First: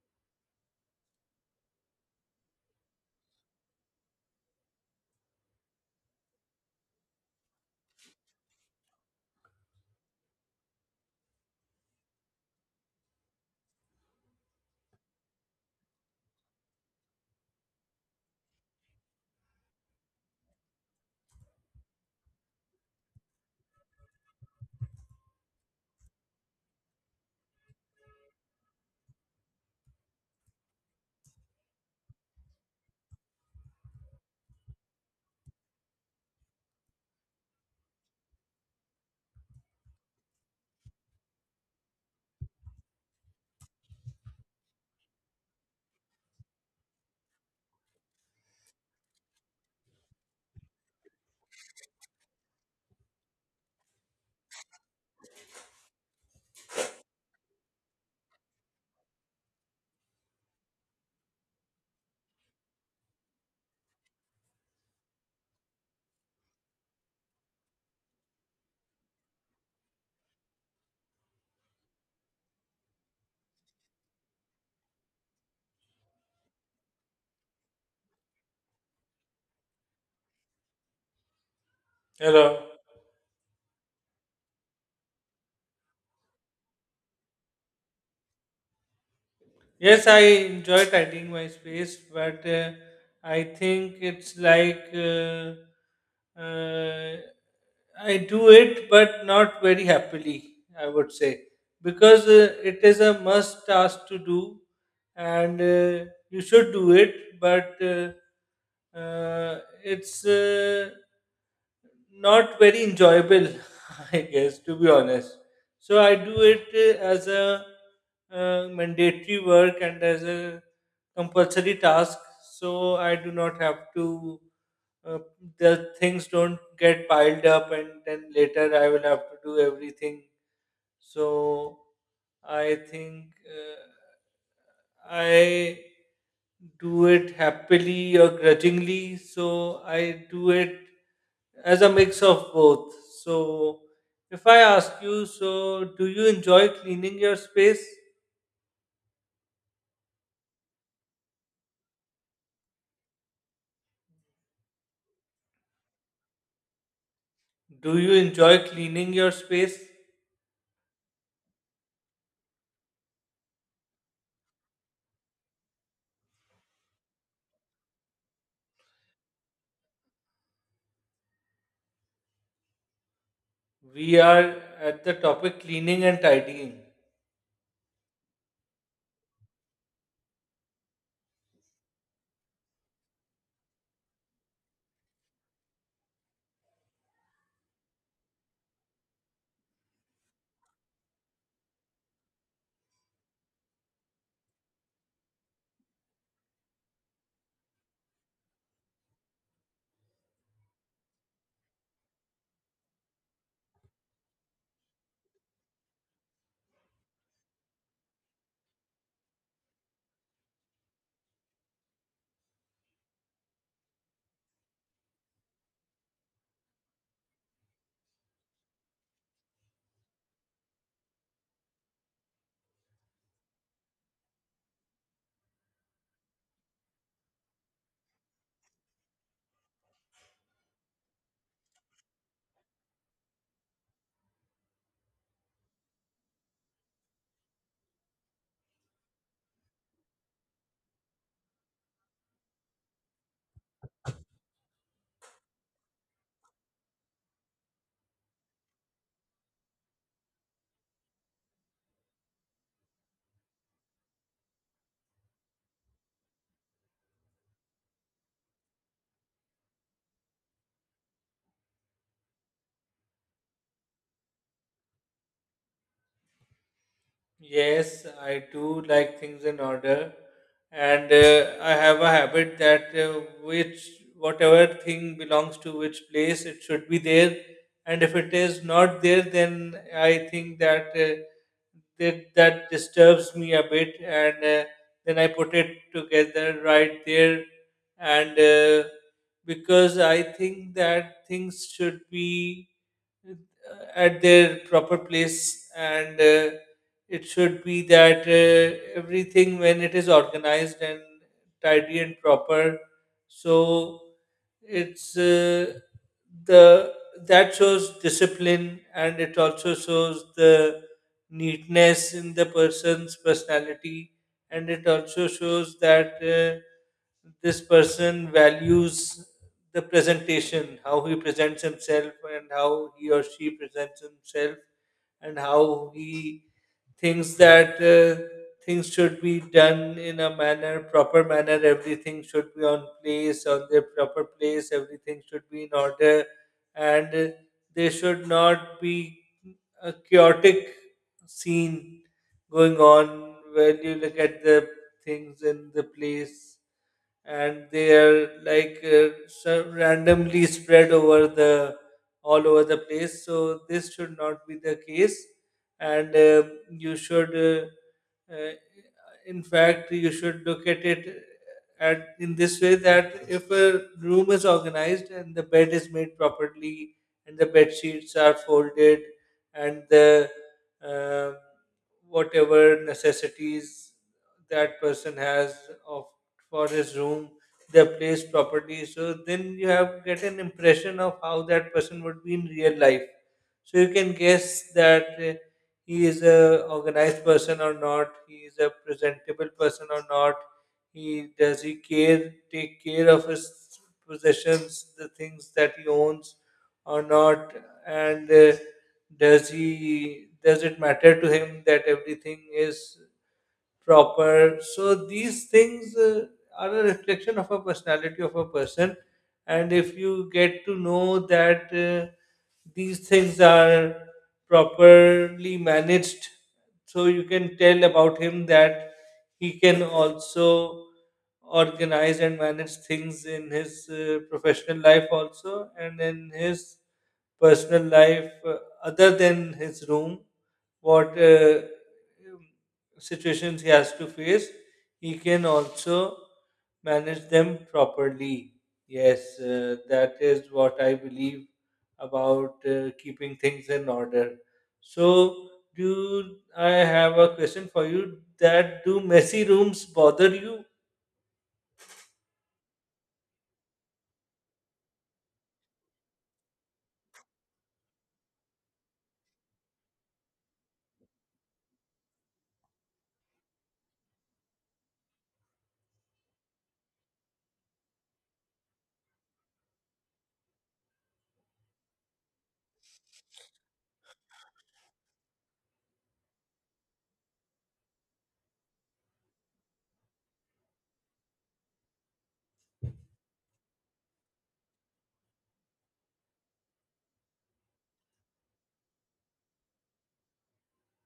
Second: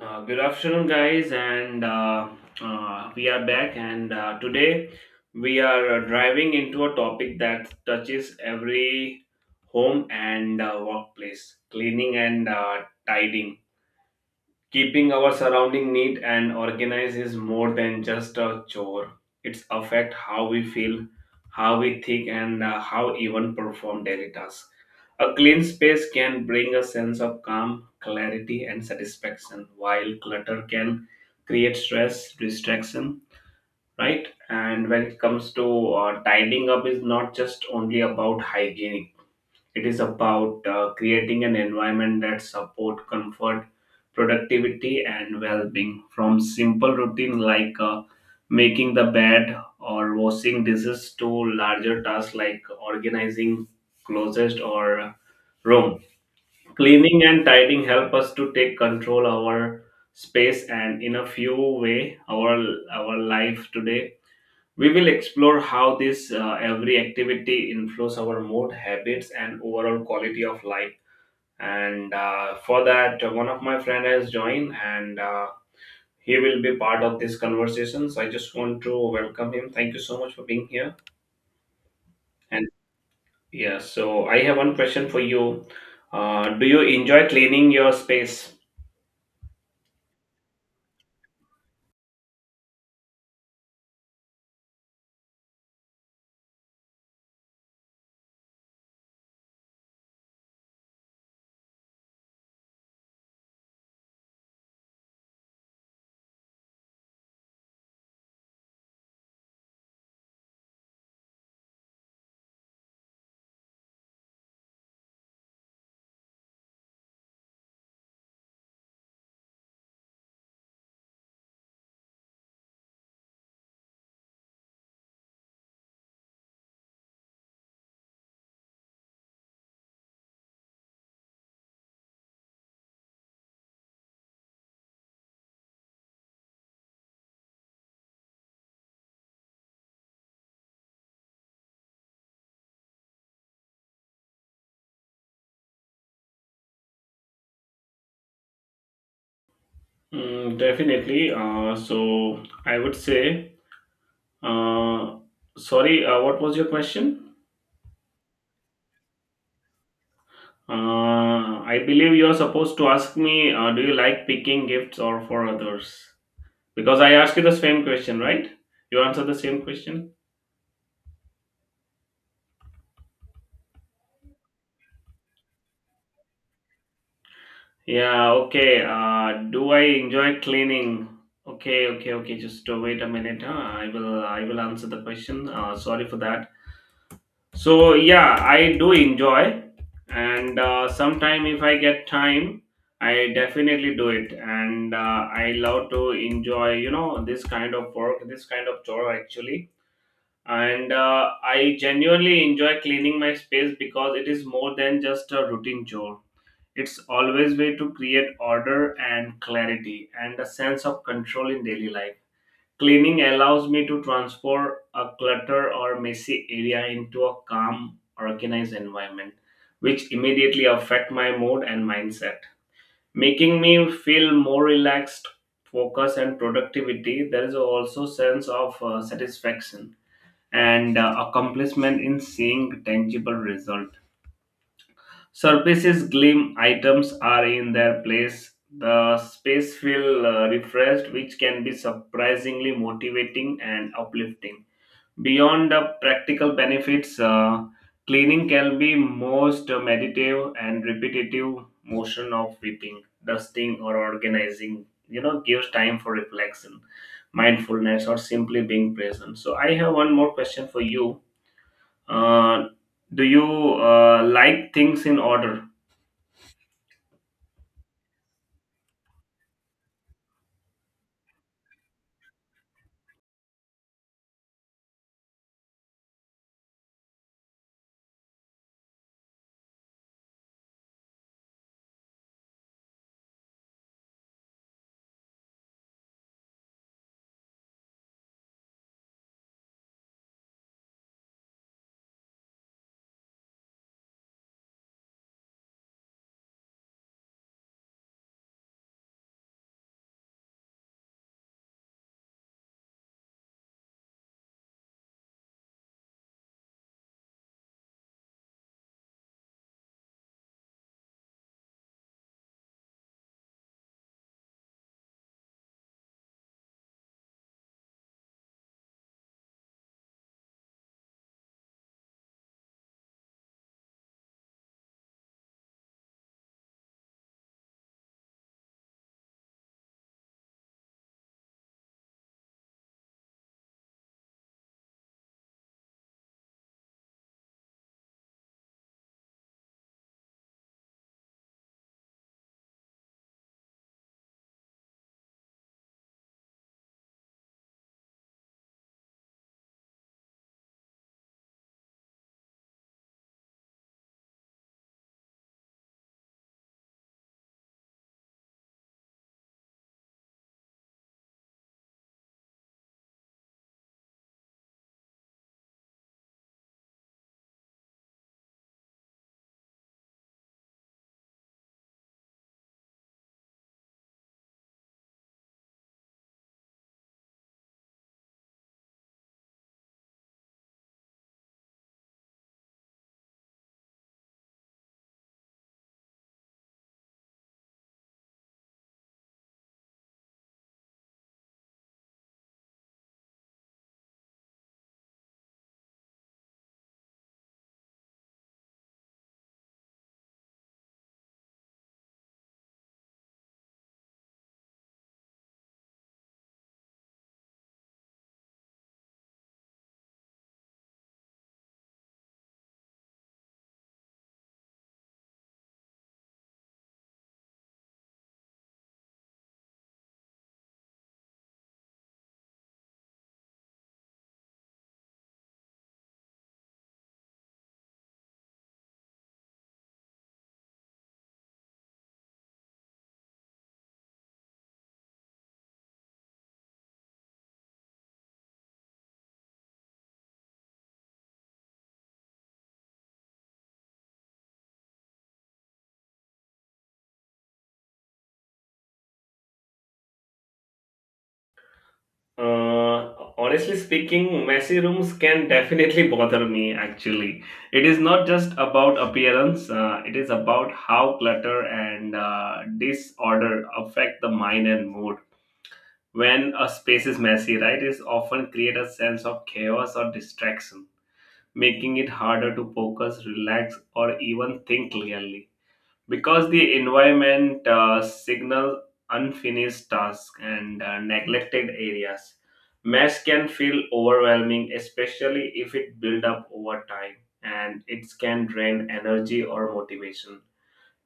Good afternoon, guys, and we are back. And Today we are driving into a topic that touches every home and workplace cleaning and tidying. Keeping our surrounding neat and organized is more than just a chore. It's affect how we feel, how we think, and how even perform daily tasks. A clean space can bring a sense of calm, clarity, and satisfaction, while clutter can create stress, distraction, right? And when it comes to tidying up, is not just only about hygiene, it is about creating an environment that support comfort, productivity, and well-being from simple routine like making the bed or washing dishes to larger tasks like organizing closets or room. Cleaning and tidying help us to take control our space and in a few way our life. Today we will explore how this every activity influence our mood, habits, and overall quality of life. And For that, one of my friend has joined, and he will be part of this conversation. So I just want to welcome him. Thank you so much for being here. And Hello. yeah, so I have one question for you. Do you enjoy cleaning your space? Yes, I enjoy tidying my space, but I think it's like uh, I do it, but not very happily, I would say, because it is a must task to do, and you should do it, but it's not very enjoyable, I guess, to be honest. So I do it as a mandatory work and as a compulsory task. So I do not have to. Uh, the things don't get piled up, and then later I will have to do everything. So I think I do it happily or grudgingly. So I do it as a mix of both. So, if I ask you, so do you enjoy cleaning your space? Mm, definitely. So I would say. Uh, Sorry, what was your question? Do you enjoy cleaning your space? I believe you're supposed to ask me, do you like picking gifts or for others? Because I asked you the same question, right? You answered the same question? We are at the topic cleaning and tidying. Yeah, okay. Do I enjoy cleaning? Okay, okay, okay. Just wait a minute. Huh? I will answer the question. Sorry for that. So yeah, I do enjoy, and sometime if I get time, I definitely do it, and I love to enjoy you know this kind of work, this kind of chore actually, and I genuinely enjoy cleaning my space because it is more than just a routine chore. It's always way to create order and clarity and a sense of control in daily life. Cleaning allows me to transform a clutter or messy area into a calm, organized environment, which immediately affect my mood and mindset, making me feel more relaxed, focus, and productivity. There is also sense of satisfaction and accomplishment in seeing tangible result. Surfaces gleam, items are in their place. The space feel refreshed, which can be surprisingly motivating and uplifting. Beyond the practical benefits, cleaning can be most meditative and repetitive motion of sweeping, dusting, or organizing. You know, gives time for reflection, mindfulness, or simply being present. So, I have one more question for you. Uh, do you like things in order? Yes, I do like things in order, and I have a habit that which whatever thing belongs to which place, it should be there. And if it is not there, then I think that that disturbs me a bit, and then I put it together right there. And because I think that things should be at their proper place, and it should be that everything when it is organized and tidy and proper, so it's the that shows discipline, and it also shows the neatness in the person's personality, and it also shows that this person values the presentation, how he presents himself, and how he or she presents himself, and how he thinks that things should be done in a manner, proper manner. Everything should be on place, on their proper place. Everything should be in order, and there should not be a chaotic scene going on where you look at the things in the place, and they are like so randomly spread over the all over the place. So this should not be the case, and you should uh, in fact, you should look at it at in this way that if a room is organized and the bed is made properly and the bed sheets are folded and the uh, whatever necessities that person has of for his room, they're placed properly. So then you have get an impression of how that person would be in real life. So you can guess that he is a organized person or not, he is a presentable person or not, he does, he care, take care of his possessions, the things that he owns, or not. And does he, does it matter to him that everything is proper. So these things are a reflection of a personality of a person, and if you get to know that these things are properly managed, so you can tell about him that he can also organize and manage things in his professional life also, and in his personal life, other than his room, what situations he has to face, he can also manage them properly. Yes, that is what I believe about keeping things in order. So, do I have a question for you? That do messy rooms bother you? Honestly speaking, messy rooms can definitely bother me actually. It is not just about appearance, it is about how clutter and disorder affect the mind and mood. When a space is messy, right, it often create a sense of chaos or distraction, making it harder to focus, relax, or even think clearly because the environment signal unfinished tasks and neglected areas, mess can feel overwhelming, especially if it builds up over time, and it can drain energy or motivation,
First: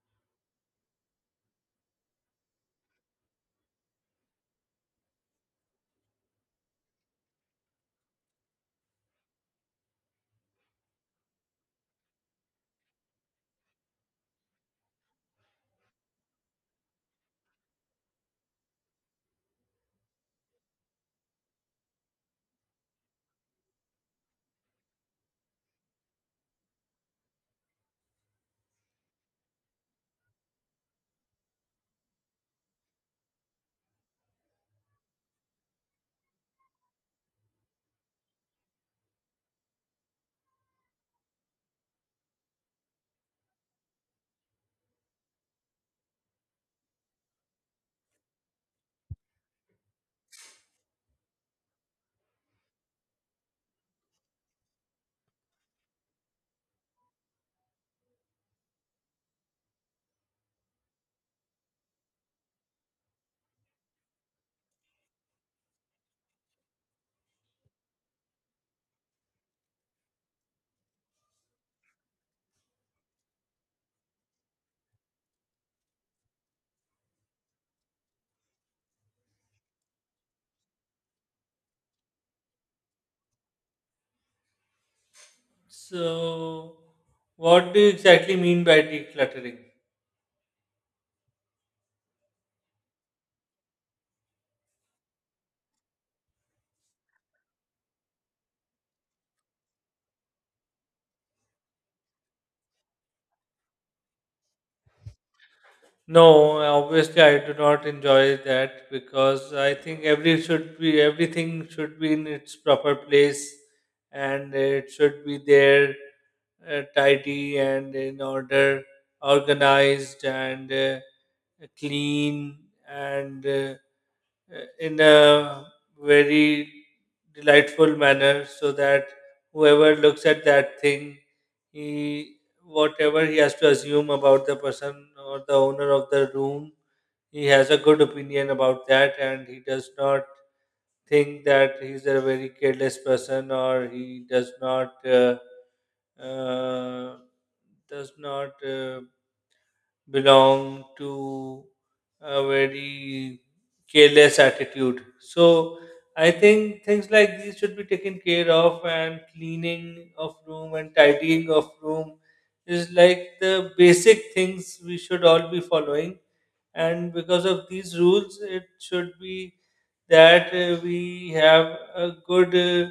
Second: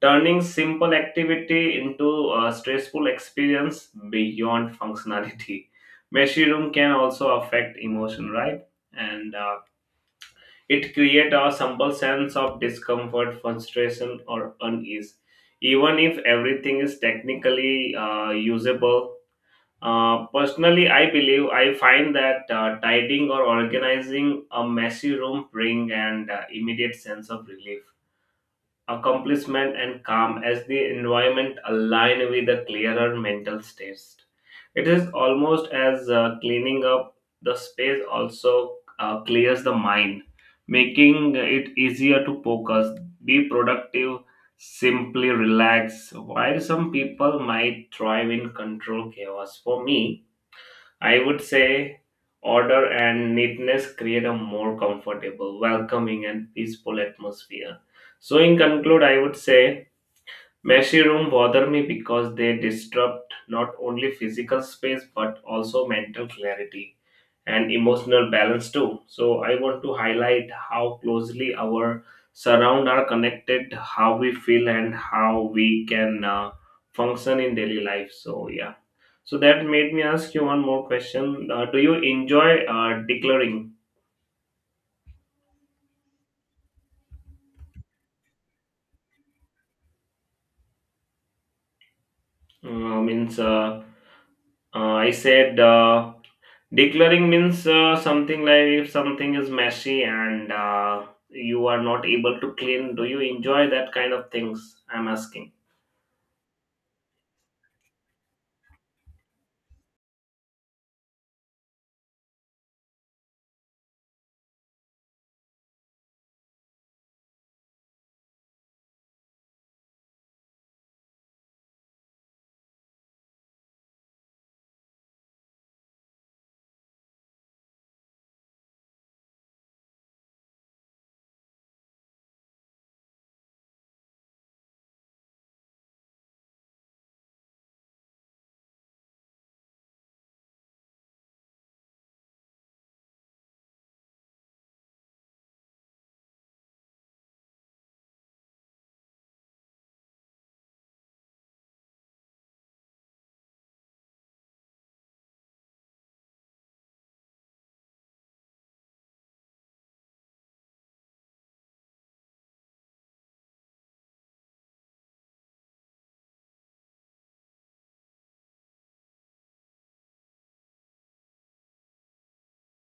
turning simple activity into a stressful experience beyond functionality. Messy room can also affect emotion, right, and it creates a simple sense of discomfort, frustration, or unease. Even if everything is technically usable, personally, I believe I find that tidying or organizing a messy room bring an immediate sense of relief, accomplishment, and calm as the environment align with a clearer mental state. It is almost as cleaning up the space also clears the mind, making it easier to focus, be productive, simply relax. While some people might thrive in control chaos, for me, I would say order and neatness create a more comfortable, welcoming, and peaceful atmosphere. So, in conclude, I would say messy rooms bother me because they disrupt not only physical space but also mental clarity and emotional balance too. So I want to highlight how closely our surround are connected, how we feel and how we can function in daily life. So yeah. So that made me ask you one more question. Do you enjoy declaring? So, what do you exactly mean by decluttering? Means I said. Declaring means something like, if something is messy and you are not able to clean, do you enjoy that kind of things? I'm asking. No, obviously I do not enjoy that, because I think every should be, everything should be in its proper place, and it should be there tidy and in order, organized and clean, and in a very delightful manner so that whoever looks at that thing, he, whatever he has to assume about the person or the owner of the room, he has a good opinion about that, and he does not think that he's a very careless person, or he uh, does not belong to a very careless attitude. So I think things like these should be taken care of, and cleaning of room and tidying of room is like the basic things we should all be following, and because of these rules it should be that we have a good uh,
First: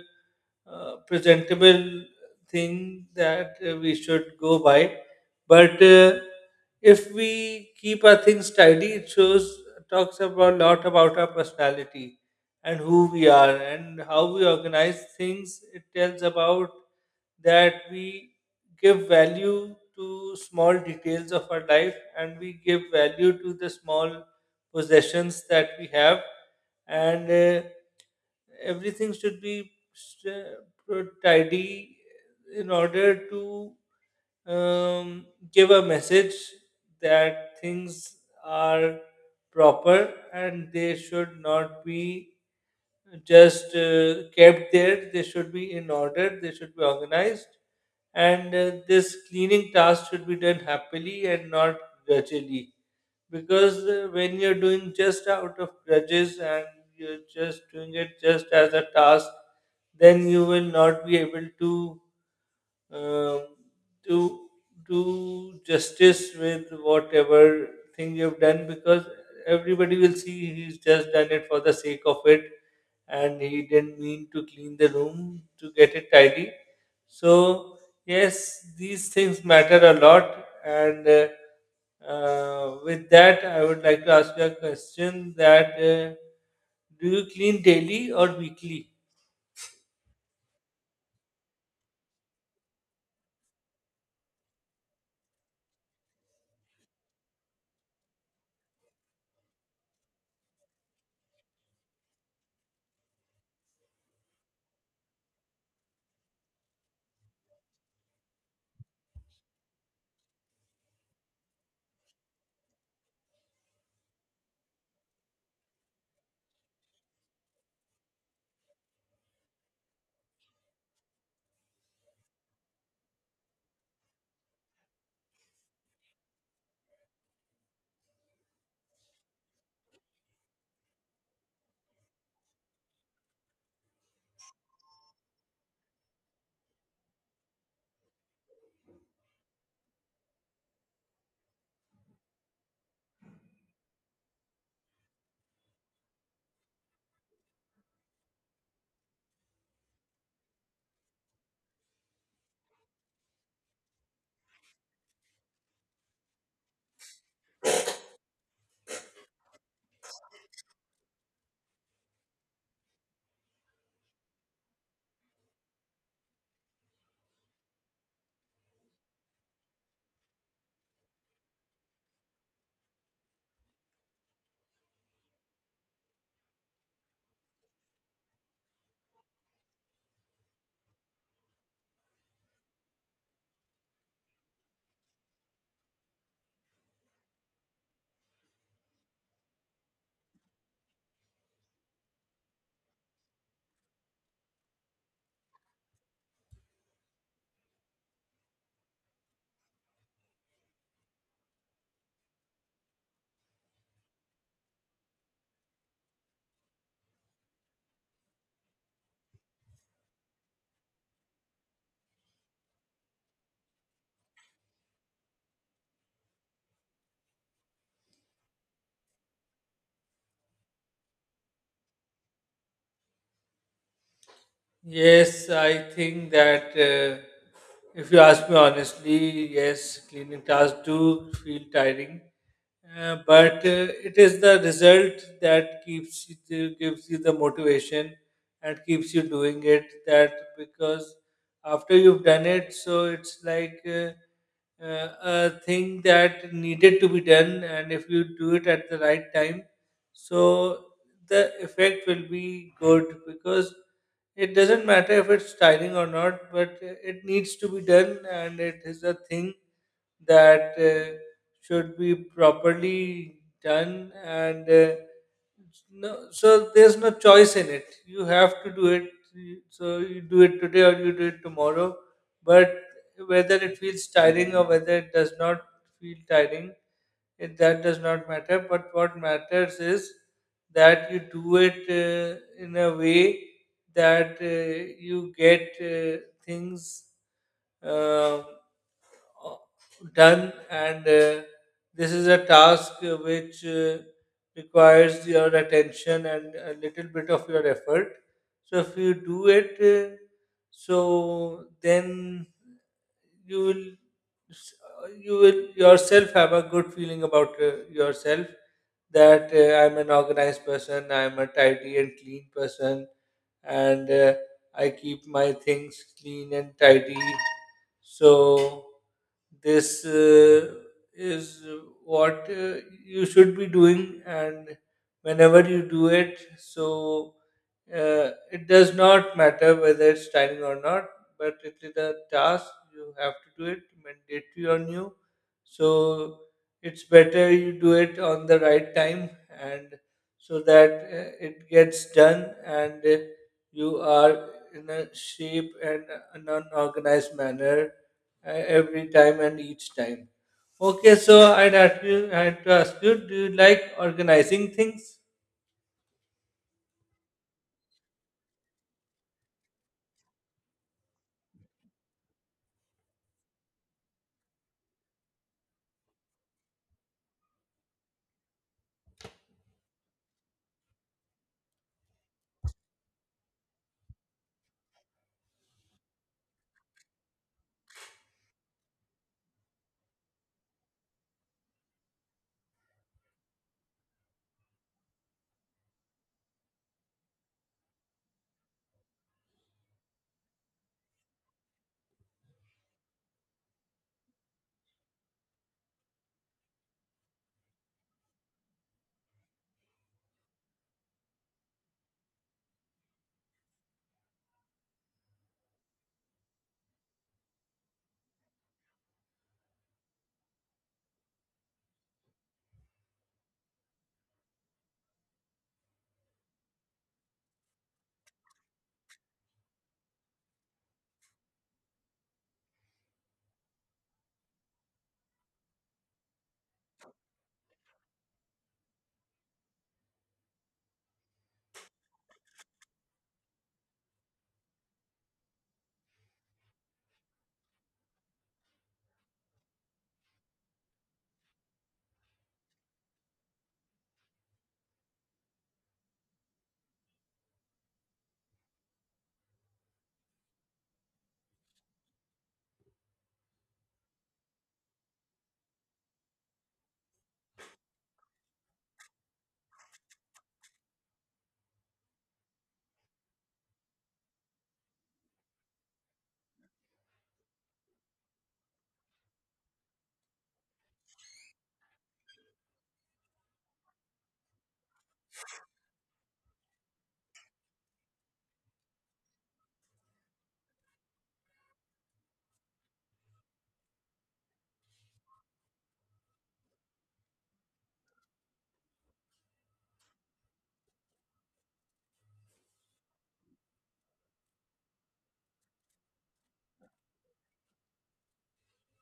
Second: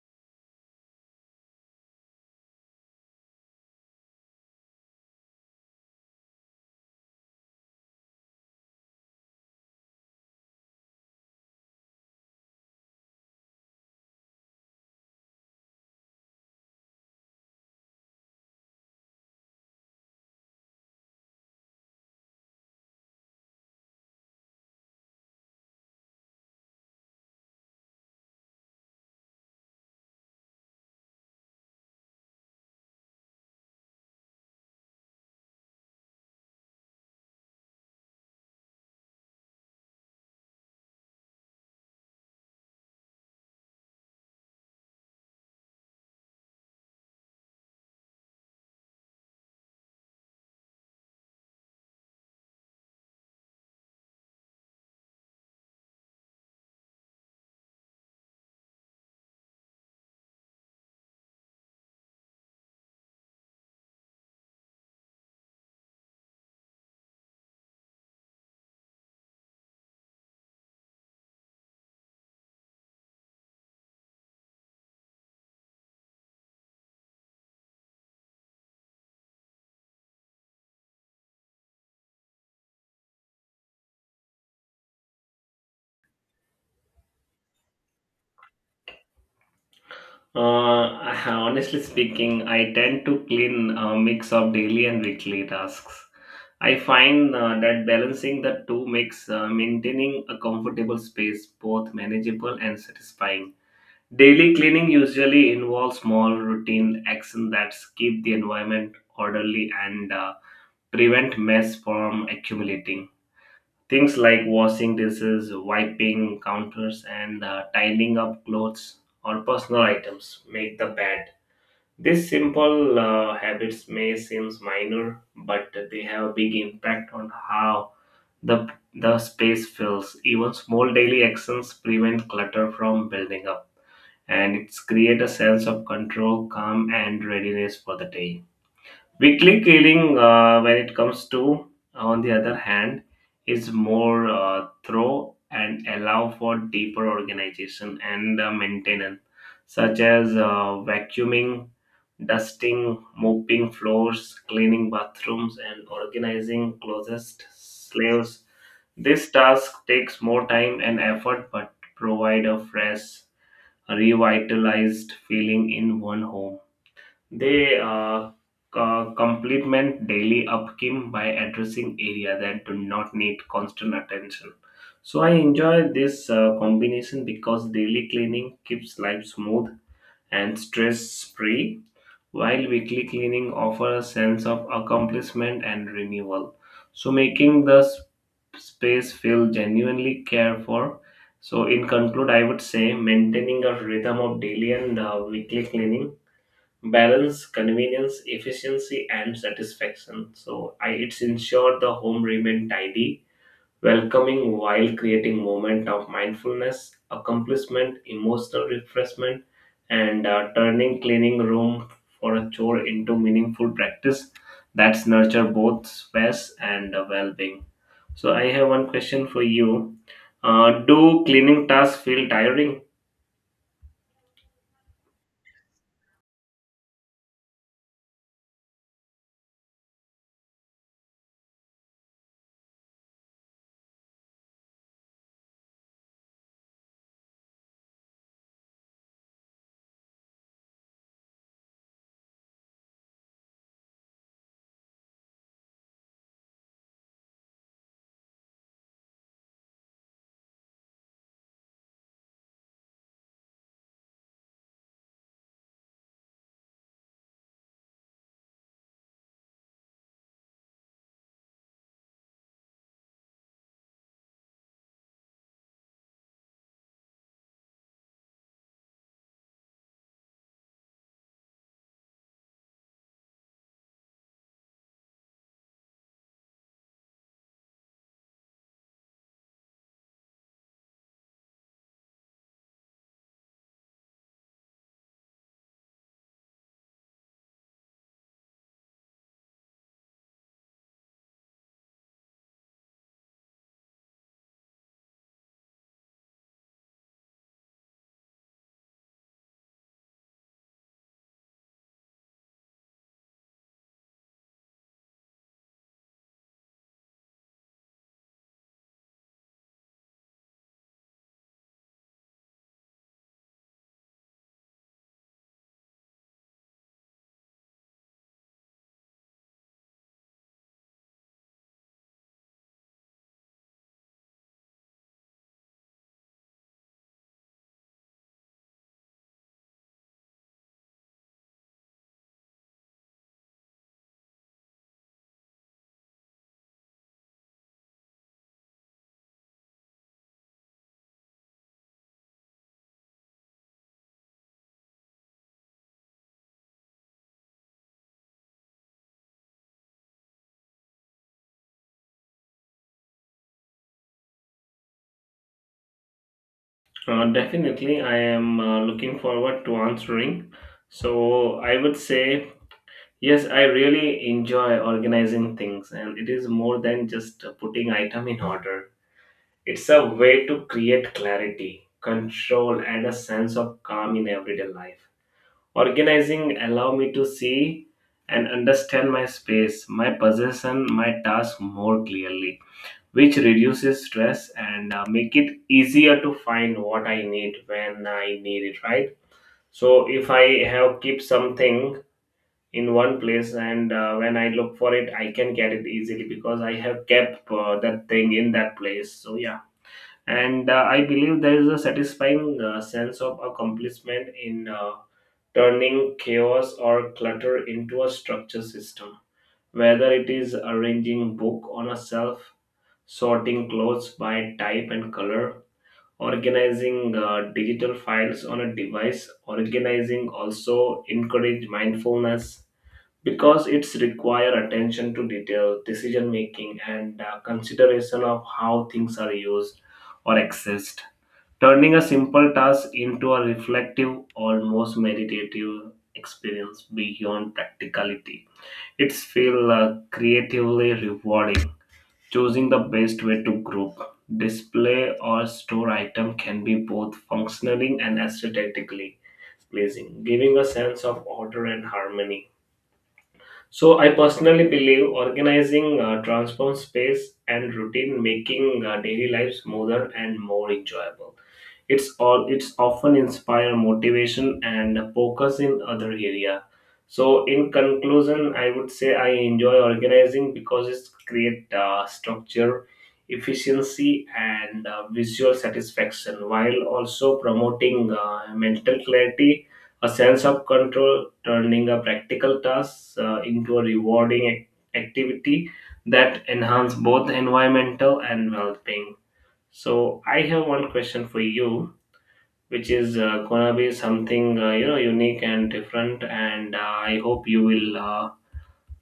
uh, presentable thing that we should go by. But if we keep our things tidy, it shows, talks about a lot about our personality and who we are, and how we organize things, it tells about that we give value to small details of our life, and we give value to the small possessions that we have. And everything should be tidy in order to um, give a message that things are proper and they should not be just kept there. They should be in order, they should be organized, and this cleaning task should be done happily and not grudgingly. Because when you're doing just out of grudges, and you're just doing it just as a task, then you will not be able to um do do justice with whatever thing you've done, because everybody will see he's just done it for the sake of it, and he didn't mean to clean the room to get it tidy. So, yes, these things matter a lot. And With that, I would like to ask you a question that do you clean daily or weekly? Honestly speaking, I tend to clean a mix of daily and weekly tasks. I find that balancing the two makes maintaining a comfortable space both manageable and satisfying. Daily cleaning usually involves small routine actions that keep the environment orderly and prevent mess from accumulating. Things like washing dishes, wiping counters, and tidying up clothes or personal items, make the bed. These simple habits may seem minor, but they have a big impact on how the the space feels. Even small daily actions prevent clutter from building up, and it's create a sense of control, calm, and readiness for the day. Weekly killing, when it comes to, on the other hand, is more thorough and allow for deeper organization and maintenance, such as vacuuming, dusting, mopping floors, cleaning bathrooms, and organizing closest slaves. This task takes more time and effort, but provide a fresh, revitalized feeling in one home. They complement daily upkeep by addressing areas that do not need constant attention. So I enjoy this combination because daily cleaning keeps life smooth and stress-free, while weekly cleaning offers a sense of accomplishment and renewal. So making the space feel genuinely cared for. So in conclude, I would say maintaining a rhythm of daily and weekly cleaning balance convenience, efficiency, and satisfaction. So I, it's ensured the home remain tidy, welcoming, while creating moment of mindfulness, accomplishment, emotional refreshment, and turning cleaning room for a chore into meaningful practice that's nurture both space and well-being. So I have one question for you. Do cleaning tasks feel tiring? Yes, I think that if you ask me honestly, yes, cleaning tasks do feel tiring. But it is the result that keeps you gives you the motivation and keeps you doing it, that because after you've done it, so it's like uh, a thing that needed to be done, and if you do it at the right time, so the effect will be good, because it doesn't matter if it's styling or not, but it needs to be done, and it is a thing that should be properly done. And no, so there's no choice in it. You have to do it. So you do it today or you do it tomorrow. But whether it feels tiring or whether it does not feel tiring, it, that does not matter. But what matters is that you do it in a way that you get things. um uh, Done, and this is a task which requires your attention and a little bit of your effort. So if you do it, so then you will s- you will yourself have a good feeling about yourself, that I'm an organized person, I'm a tidy and clean person, and I keep my things clean and tidy. So this is what you should be doing, and whenever you do it, so it does not matter whether it's timing or not, but it is a task, you have to do it mandatory on you. So it's better you do it on the right time, and so that it gets done. And you are in a shape and an unorganized manner every time and each time. Okay, so I'd ask you, I had to ask you, do you like organizing things? Definitely, I am looking forward to answering. So, I would say, yes, I really enjoy organizing things, and it is more than just putting item in order. It's a way to create clarity, control, and a sense of calm in everyday life. Organizing allow me to see and understand my space, my possession, my task more clearly, which reduces stress and make it easier to find what I need when I need it, right? So if I have keep something in one place and when I look for it I can get it easily because I have kept that thing in that place, so yeah. And I believe there is a satisfying sense of accomplishment in turning chaos or clutter into a structure system, whether it is arranging book on a shelf, sorting clothes by type and color, organizing digital files on a device. Organizing also encourage mindfulness because it's require attention to detail, decision making, and consideration of how things are used or accessed. Turning a simple task into a reflective, almost meditative experience beyond practicality. It's feel creatively rewarding. Choosing the best way to group, display, or store item can be both functionally and aesthetically pleasing, giving a sense of order and harmony. So, I personally believe organizing transforms space and routine, making daily life smoother and more enjoyable. It's all it's often inspire motivation and focus in other area. So in conclusion I would say I enjoy organizing because it's create structure, efficiency, and visual satisfaction, while also promoting mental clarity, a sense of control, turning a practical task into a rewarding activity that enhance both environmental and well-being. So I have one question for you, which is gonna be something you know unique and different, and I hope you will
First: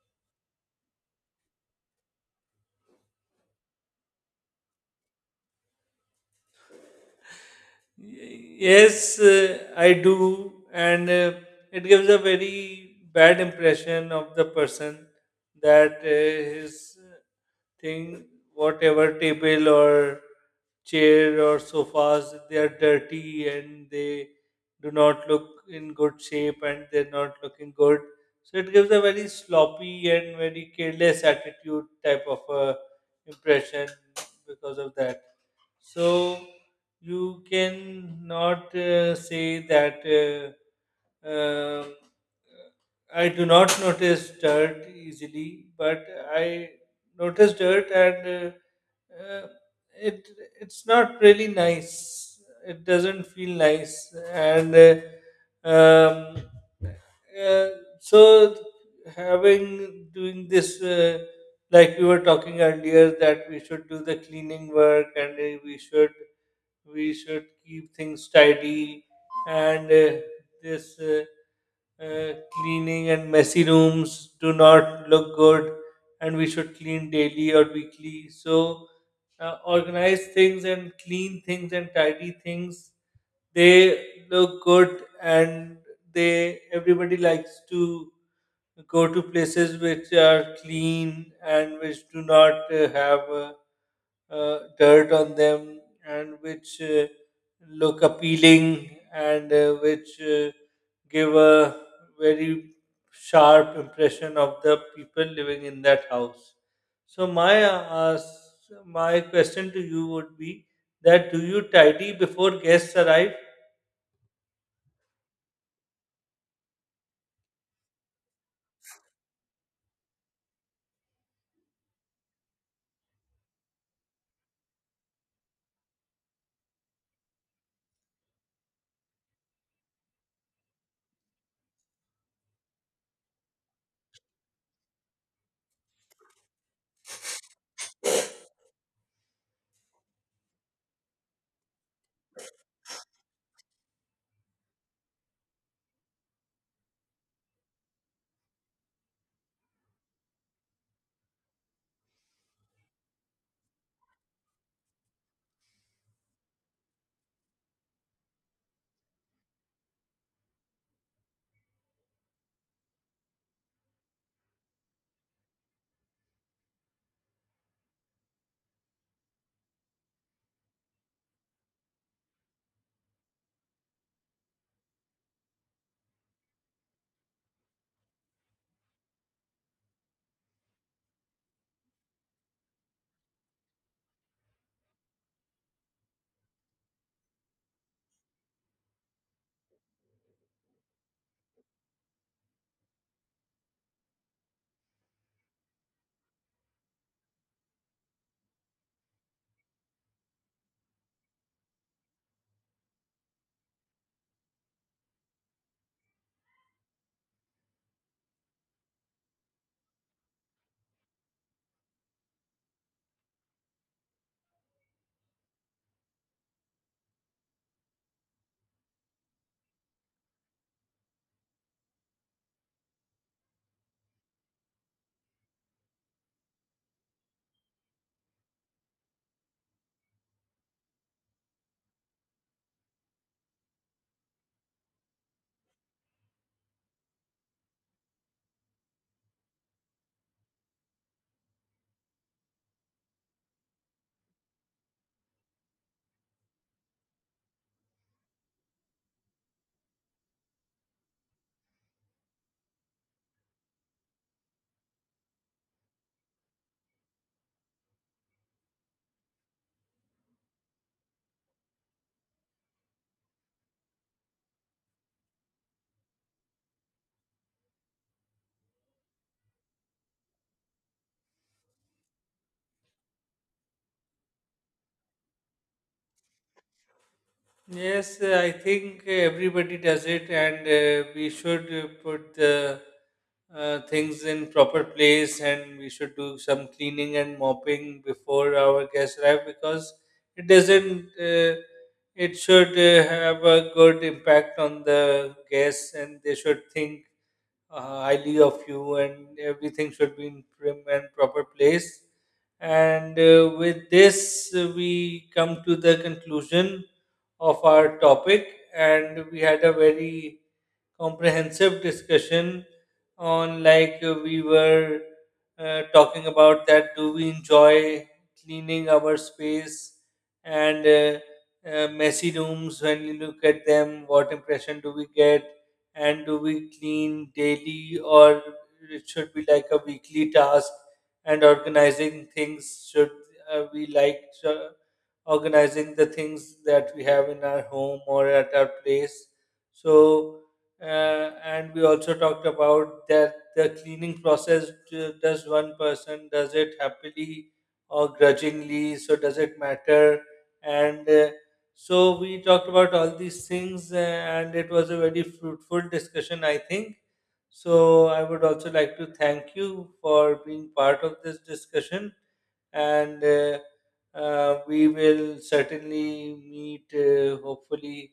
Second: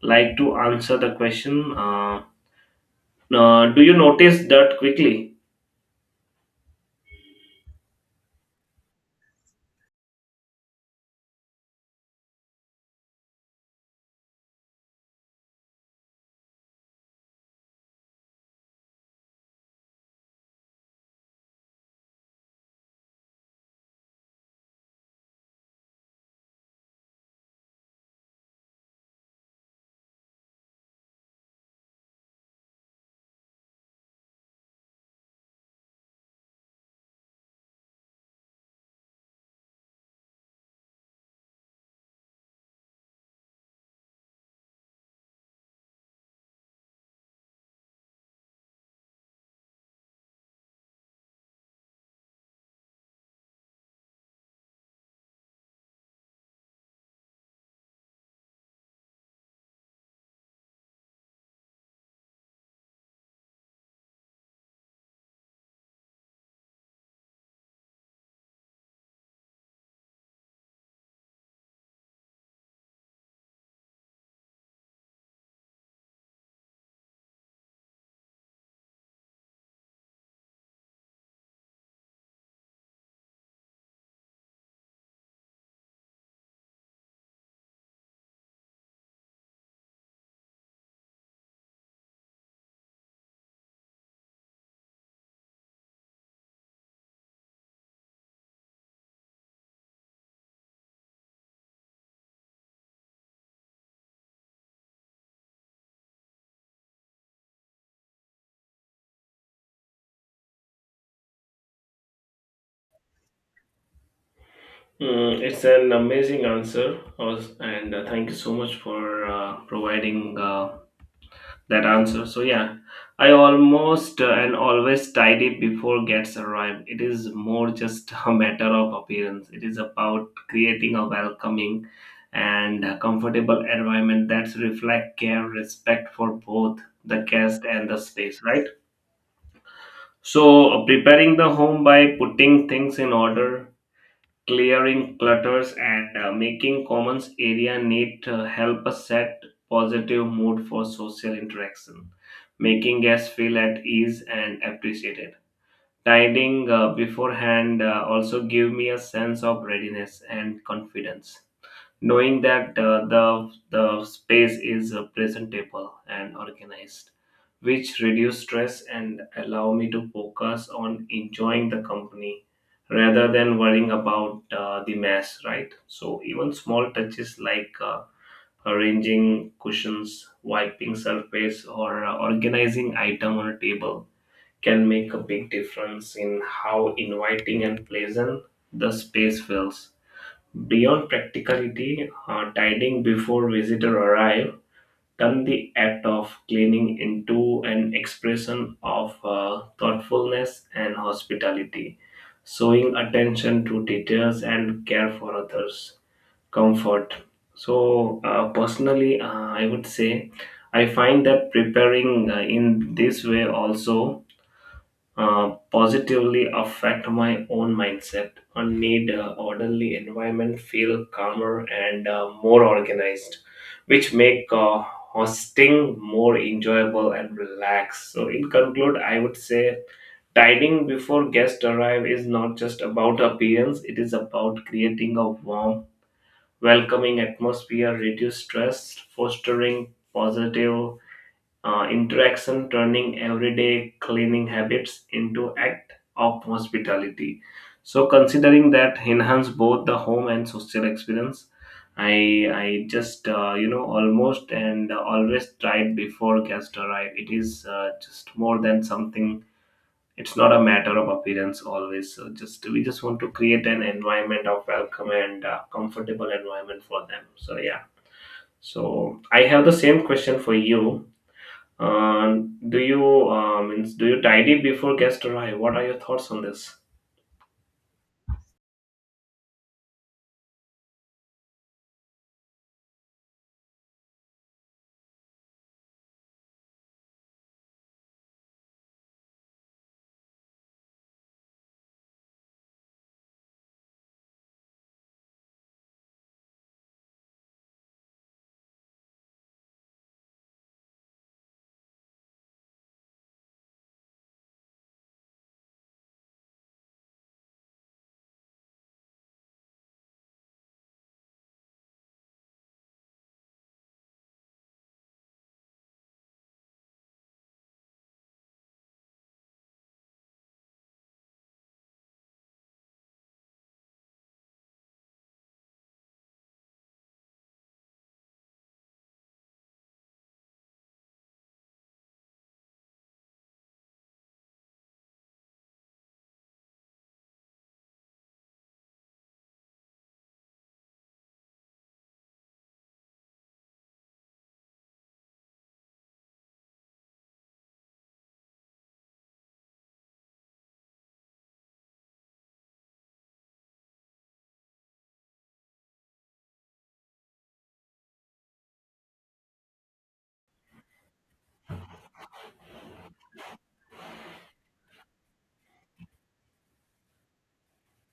like to answer the question. Do you notice that quickly? Yes, I do, and it gives a very bad impression of the person, that his thing, whatever table or chair or sofas, they are dirty and they do not look in good shape and they're not looking good. So it gives a very sloppy and very careless attitude type of a impression because of that. So you can not say that. Um, I do not notice dirt easily, but I notice dirt, and uh, uh, it, it's not really nice. It doesn't feel nice, and um, uh, so having doing this. Like we were talking earlier that we should do the cleaning work, and we should keep things tidy, and this cleaning and messy rooms do not look good, and we should clean daily or weekly. So organize things and clean things and tidy things, they look good, and they, everybody likes to go to places which are clean and which do not have dirt on them, and which look appealing, and which give a very sharp impression of the people living in that house. So my my question to you would be that do you tidy before guests arrive? Mm, it's an amazing answer, and thank you so much for providing that answer. So yeah, I almost and always tidy before gets arrived. It is more just a matter of appearance. It is about creating a welcoming and a comfortable environment that reflect care, respect for both the guest and the space, right? So preparing the home by putting things in order, clearing clutters and making commons area neat help us set positive mood for social interaction, making guests feel at ease and appreciated. Tidying beforehand also give me a sense of readiness and confidence, knowing that the space is presentable and organized, which reduce stress and allow me to focus on enjoying the company rather than worrying about the mess, right? So even small touches like arranging cushions, wiping surface, or organizing item on a table can make a big difference in how inviting and pleasant the space feels. Beyond practicality, tidying before visitor arrive turn the act of cleaning into an expression of thoughtfulness and hospitality, showing attention to details and care for others' comfort. So, personally, I would say I find that preparing in this way also positively affect my own mindset and made orderly environment feel calmer and more organized, which make hosting more enjoyable and relaxed. So in conclude I would say tidying before guests arrive is not just about appearance, it is about creating a warm, welcoming atmosphere, reduce stress, fostering positive interaction, turning everyday cleaning habits into act of hospitality, so considering that enhance both the home and social experience. i I just you know almost and always tried before guests arrive. It is just more than something, it's not a matter of appearance always, so just we just want to create an environment of welcome and comfortable environment for them, so yeah. So I have the same question for you. uh, do you means do you tidy before guests arrive? What are your thoughts on this? Yes, I think everybody does it, and we should put the things in proper place, and we should do some cleaning and mopping before our guests arrive, because it doesn't. It should have a good impact on the guests, and they should think highly of you, and everything should be in prim and proper place. And with this, we come to the conclusion of our topic, and we had a very comprehensive discussion on, like we were talking about that do we enjoy cleaning our space, and messy rooms, when you look at them, what impression do we get, and do we clean daily or it should be like a weekly task, and organizing things, should we like uh, organizing the things that we have in our home or at our place. So and we also talked about that the cleaning process does one person does it happily or grudgingly, so does it matter. And so we talked about all these things, and it was a very fruitful discussion, I think. So I would also like to thank you for being part of this discussion, and we will certainly meet hopefully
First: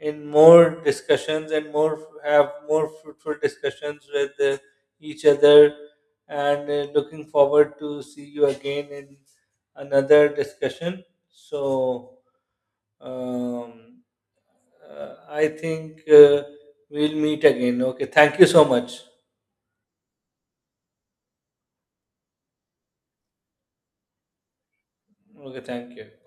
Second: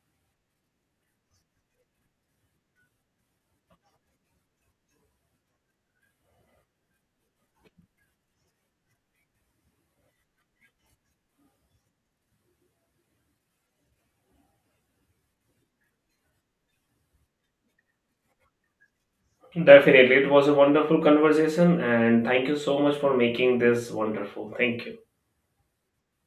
in more discussions, and more, have more fruitful discussions with each other. And looking forward to see you again in another discussion. So um, I think we'll meet again. Okay, thank you so much. Definitely, it was a wonderful conversation, and thank you so much for making this wonderful. Thank you. Okay, thank you.